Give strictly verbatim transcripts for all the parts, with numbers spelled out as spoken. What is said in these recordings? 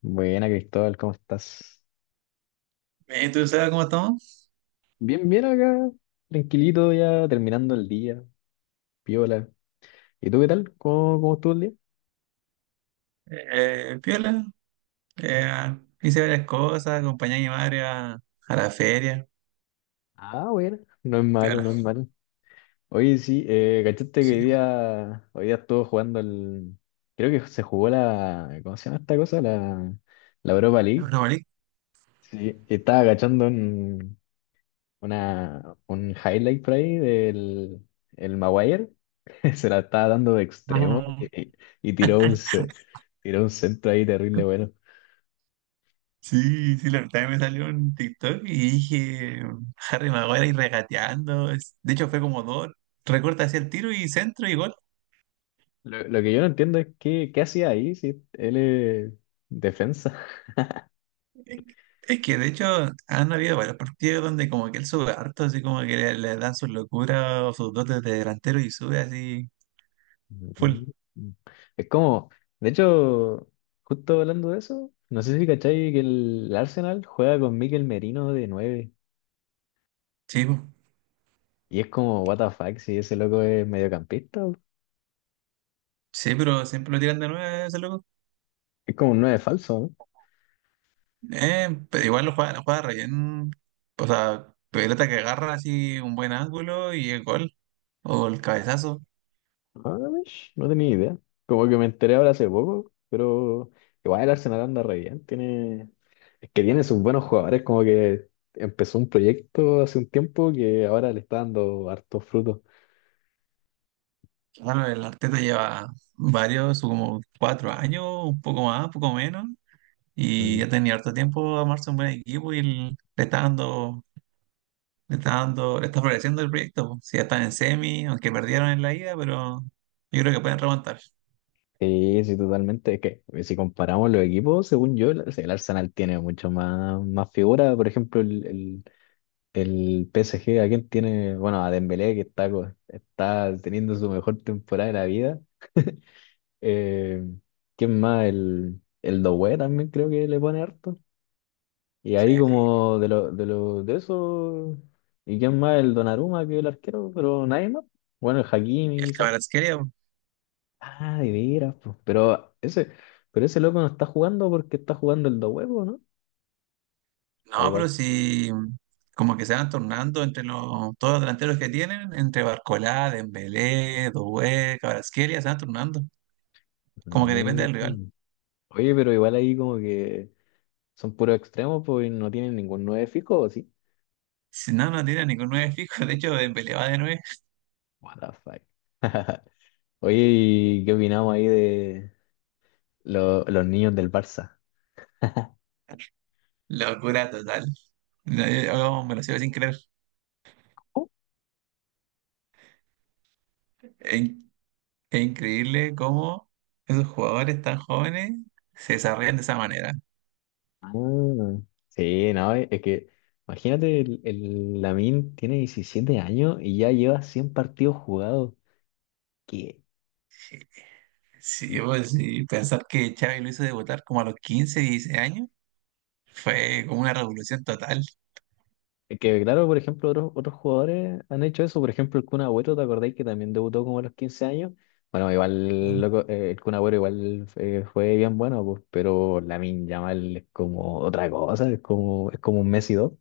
Buena, Cristóbal, ¿cómo estás? Eh, ¿Tú sabes cómo estamos? Bien, bien acá, tranquilito ya, terminando el día, piola. ¿Y tú qué tal? ¿Cómo, cómo estuvo el día? Eh, piola. Eh, hice varias cosas, acompañé a mi madre a, a la feria. Ah, bueno, no es malo, Piola. no es malo. Oye, sí, eh, cachaste que Sí, hoy día, hoy día estuvo jugando el... Creo que se jugó la... ¿Cómo se llama esta cosa? La, la Europa bueno. League. No, vale. Sí, estaba cachando un, una, un highlight por ahí del el Maguire. Se la estaba dando de extremo Ah, y, y- y tiró un, ce- tiró un centro ahí terrible. Bueno, sí, sí, la verdad me salió un TikTok y dije Harry Maguire y regateando. Es- De hecho, fue como dos. Recorta hacia el tiro y centro y gol. lo, lo que yo no entiendo es qué, qué hacía ahí si él es defensa. Es que, es que, de hecho han habido varios partidos donde como que él sube harto, así como que le, le dan sus locuras o sus dotes de delantero y sube así full. Mm. Es como, de hecho, justo hablando de eso, no sé si cachai que el Arsenal juega con Mikel Merino de nueve Sí, po. y es como, what the fuck, si ese loco es mediocampista. Sí, pero siempre lo tiran de nueve ese loco. Es como un nueve falso, ¿no? Eh, pero igual lo juega, lo juega re bien. O sea, pelota que agarra así un buen ángulo y el gol. O el cabezazo. Ah, mish, no tenía idea. Como que me enteré ahora hace poco, pero igual el Arsenal anda re bien, tiene. Es que tiene sus buenos jugadores, como que empezó un proyecto hace un tiempo que ahora le está dando hartos frutos. Bueno, el Arteta lleva varios, como cuatro años, un poco más, un poco menos. Y Mm. ya tenía harto tiempo a armarse un buen equipo y el- le está dando, le está dando, le está floreciendo el proyecto, po. Si ya están en semi, aunque perdieron en la ida, pero yo creo que pueden remontar. Sí, sí, totalmente. Es que eh, si comparamos los equipos, según yo, el el Arsenal tiene mucho más, más figura. Por ejemplo, el, el, el P S G, ¿a quién tiene? Bueno, a Dembélé, que está, co- está teniendo su mejor temporada de la vida. Eh, ¿quién más? El, el Doué también creo que le pone harto. Y Sí, ahí como de lo, de lo, de eso, ¿y quién más? El Donnarumma que el arquero, pero nadie más. Bueno, el Hakimi el quizás. Kvaratskhelia. Ah, de veras, pues. Pero ese, pero ese loco no está jugando porque está jugando el dos huevos, ¿no? O No, pero igual. si como que se van tornando entre los, todos los delanteros que tienen, entre Barcolá, Dembélé, Doué, Kvaratskhelia, se van tornando. Como que depende del rival. Mm. Oye, pero igual ahí como que son puros, extremos, pues y no tienen ningún nueve fijo, ¿o sí? Si no, no tiene ningún nueve fijo. De hecho, Dembélé va de nueve. What the fuck. Oye, ¿y qué opinamos ahí de lo- los niños del Barça? Locura total. No, yo- yo me lo sigo sin creer. Es, in- es increíble cómo esos jugadores tan jóvenes se desarrollan de esa manera. Ah, sí, no, es que imagínate, el, el Lamine tiene diecisiete años y ya lleva cien partidos jugados. Que, Sí, y- pues sí, pensar que Xavi lo hizo debutar como a los quince dieciséis años fue como una revolución total. que claro, por ejemplo, otros, otros jugadores han hecho eso. Por ejemplo, el Kun Agüero, ¿te acordáis que también debutó como a los quince años? Bueno, igual loco, eh, el Kun Agüero igual eh, fue bien bueno, pues, pero Lamine Yamal es como otra cosa, es como, es como un Messi dos.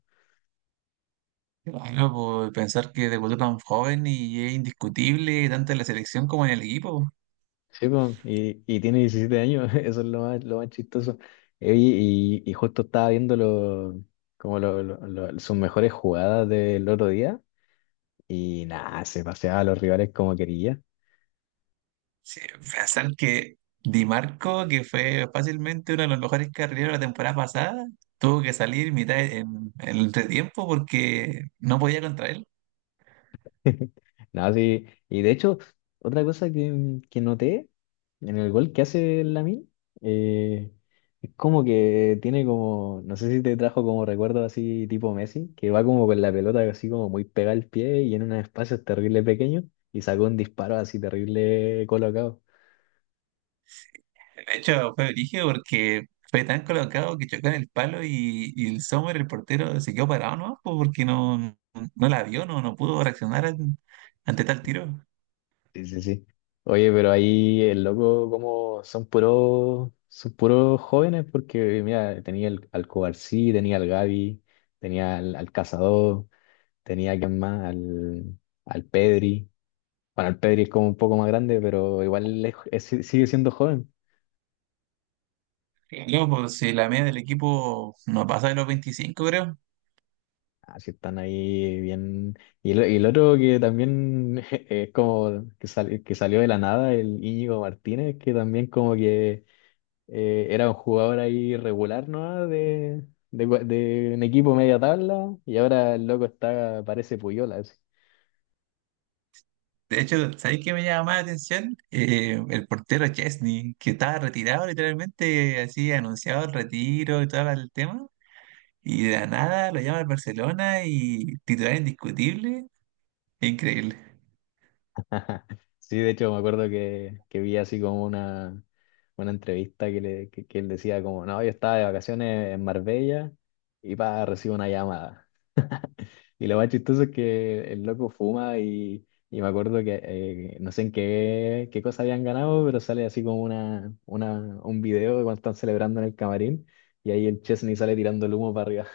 Bueno, pues, pensar que debutó tan joven y es indiscutible tanto en la selección como en el equipo. Sí, po, y, y tiene diecisiete años, eso es lo más, lo más chistoso. Eh, Y, y- y justo estaba viendo lo- como lo- lo- lo- sus mejores jugadas del otro día y nada, se paseaba a los rivales como quería. Sí, pensar que Di Marco, que fue fácilmente uno de los mejores carrileros la temporada pasada, tuvo que salir mitad de- en, en el entretiempo porque no podía contra él. No, sí. Y de hecho, otra cosa que, que noté en el gol que hace Lamine, eh, es como que tiene como, no sé si te trajo como recuerdo así tipo Messi, que va como con la pelota así como muy pegada al pie y en unos espacios terrible pequeños y sacó un disparo así terrible colocado. De hecho, fue brígido porque fue tan colocado que chocó en el palo y, y el Sommer, el portero, se quedó parado, ¿no? Porque no, no la vio, no, no pudo reaccionar an- ante tal tiro. Sí, sí, sí. Oye, pero ahí el loco como son puros, son puros jóvenes porque mira, tenía el, al Cobarsí, tenía al Gavi, tenía al, al Cazador. Tenía quien más, al, al Pedri. Bueno, el Pedri es como un poco más grande, pero igual es- es- si, sigue siendo joven. Loco, si la media del equipo no pasa de los veinticinco, creo. Así están ahí bien. Y el, y el otro que también es como que, sal- que salió de la nada, el Íñigo Martínez, que también como que eh, era un jugador ahí regular, ¿no? De, de, de un equipo media tabla, y ahora el loco está, parece Puyola. Así. De hecho, ¿sabéis qué me llama más la atención? Eh, el portero Chesney, que estaba retirado literalmente, así anunciado el retiro y todo el tema, y de la nada lo llama al Barcelona y titular indiscutible, increíble. Sí, de hecho me acuerdo que, que vi así como una, una entrevista que, le, que, que él decía como, no, yo estaba de vacaciones en Marbella y pa, recibo una llamada. Y lo más chistoso es que el loco fuma y, y me acuerdo que eh, no sé en qué, qué cosa habían ganado, pero sale así como una, una, un video de cuando están celebrando en el camarín y ahí el Chesney sale tirando el humo para arriba.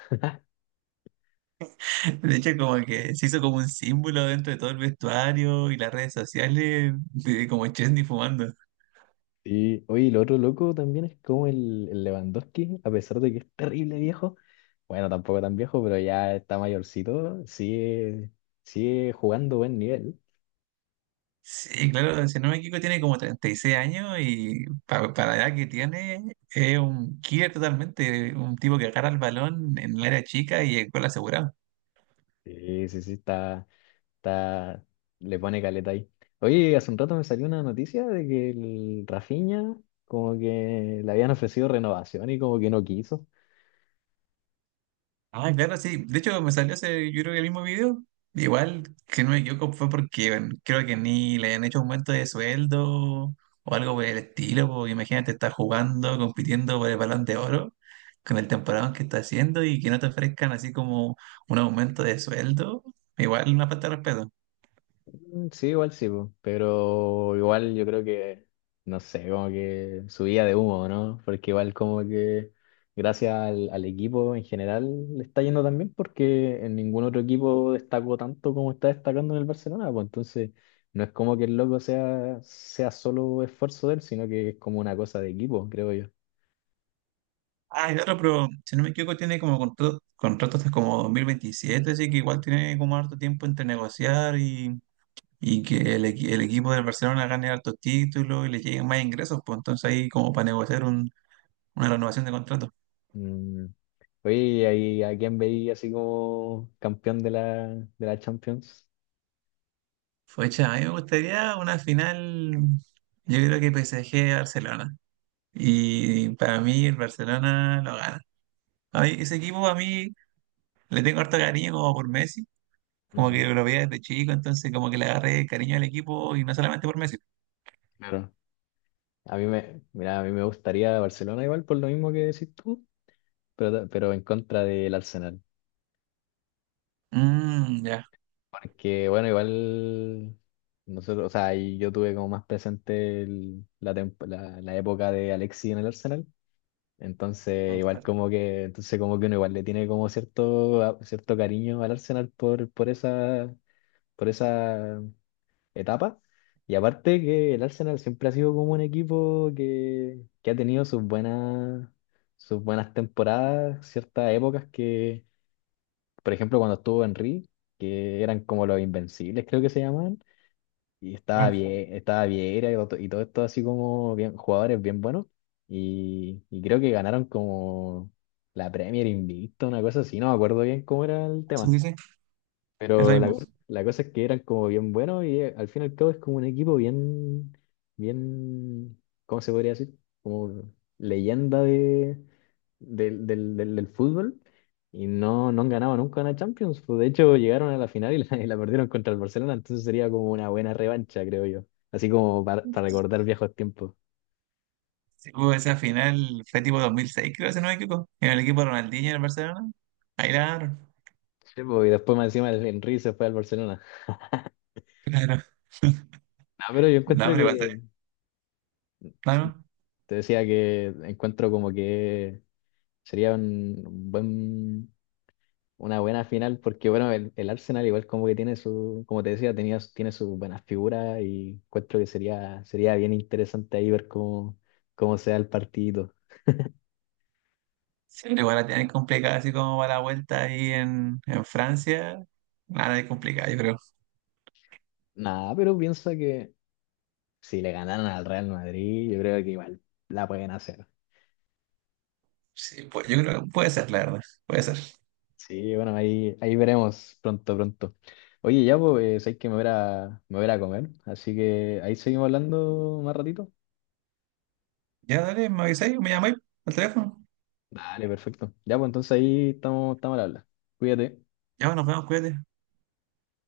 De hecho, como que se hizo como un símbolo dentro de todo el vestuario y las redes sociales, de como Chesney fumando. Sí, oye, y lo otro loco también es como el, el Lewandowski, a pesar de que es terrible viejo, bueno, tampoco tan viejo, pero ya está mayorcito, sigue, sigue jugando buen nivel. Sí, claro, si no me equivoco, tiene como treinta y seis años y pa- para la edad que tiene es un killer totalmente, un tipo que agarra el balón en el área chica y el gol asegurado. Sí, sí, sí, está, está, le pone caleta ahí. Oye, hace un rato me salió una noticia de que el Rafinha como que le habían ofrecido renovación y como que no quiso. Ah, claro, sí. De hecho, me salió ese, yo creo que el mismo video. Igual, que no me equivoco, fue porque bueno, creo que ni le habían hecho aumento de sueldo o algo por el estilo. Porque imagínate, estás jugando, compitiendo por el balón de oro con el temporada que está haciendo y que no te ofrezcan así como un aumento de sueldo. Igual una falta de respeto. Mm, sí, igual sí, po, pero igual yo creo que, no sé, como que subía de humo, ¿no? Porque igual como que gracias al, al equipo en general le está yendo también porque en ningún otro equipo destacó tanto como está destacando en el Barcelona, pues entonces no es como que el loco sea, sea solo esfuerzo de él, sino que es como una cosa de equipo, creo yo. Ah, claro, pero si no me equivoco, tiene como contrato, contrato hasta como dos mil veintisiete, así que igual tiene como harto tiempo entre negociar y, y que el, equi- el equipo del Barcelona gane hartos títulos y le lleguen más ingresos, pues entonces ahí como para negociar un- una renovación de contrato. Mm. Oye, ¿y ahí a quién veía así como campeón de la, de la Champions? Fecha, a mí me gustaría una final, yo creo que P S G-Barcelona. Y para mí el Barcelona lo gana. A mí, ese equipo a mí le tengo harto cariño como por Messi, como que Mm. lo veía desde chico, entonces como que le agarré cariño al equipo y no solamente por Messi. Claro. A mí me, mira, a mí me gustaría Barcelona igual por lo mismo que decís tú, pero, pero en contra del Arsenal. Mm, ya. Porque bueno, igual nosotros, o sea, y yo tuve como más presente el- la, temp- la, la época de Alexis en el Arsenal. Entonces, Mm, igual claro. como que, entonces como que uno igual le tiene como cierto, a- cierto cariño al Arsenal por, por esa, por esa etapa. Y aparte que el Arsenal siempre ha sido como un equipo que, que ha tenido sus buenas, sus buenas temporadas, ciertas épocas que, por ejemplo, cuando estuvo Henry, que eran como los invencibles, creo que se llamaban, y estaba Bueno, bien, estaba Vieira y todo, y todo esto así como bien, jugadores bien buenos. Y, y creo que ganaron como la Premier Invicta, una cosa así, no me acuerdo bien cómo era el sí, tema. sí, sí, es lo Pero la mismo. cosa, la cosa es que eran como bien buenos y eh, al fin y al cabo es como un equipo bien, bien, ¿cómo se podría decir? Como leyenda de, del, del, del, del fútbol y no, no han ganado nunca una Champions. Pues, de hecho, llegaron a la final y la, y la perdieron contra el Barcelona, entonces sería como una buena revancha, creo yo. Así como para, para recordar viejos tiempos. Sí, hubo esa final, fue tipo dos mil seis, creo, si no me equivoco, en el equipo de Ronaldinho en el Barcelona. Ahí la ganaron. Sí, pues, y después más encima el Henry se fue al Barcelona. Claro. No, pero yo No, encuentro pero igual que, también. Claro. te decía que encuentro como que sería un buen, una buena final porque, bueno, el, el Arsenal igual como que tiene su, como te decía, tenía, su- tiene sus buenas figuras y encuentro que sería, sería bien interesante ahí ver cómo, cómo se da el partido. Sí, pero igual la tienen complicada, así como va la vuelta ahí en, en Francia. Nada de complicada, yo creo. Nada, pero piensa que si le ganaran al Real Madrid, yo creo que igual la pueden hacer. Sí, pues, yo creo que puede ser, la verdad. Puede ser. Sí, bueno, ahí, ahí veremos pronto, pronto. Oye, ya pues, hay que me voy a, me voy a comer, así que ahí seguimos hablando más ratito. Ya, dale, me avisáis, me llamáis al teléfono. Vale, perfecto. Ya, pues entonces ahí estamos, estamos al habla. Cuídate. Ya, nos vemos, cuídate.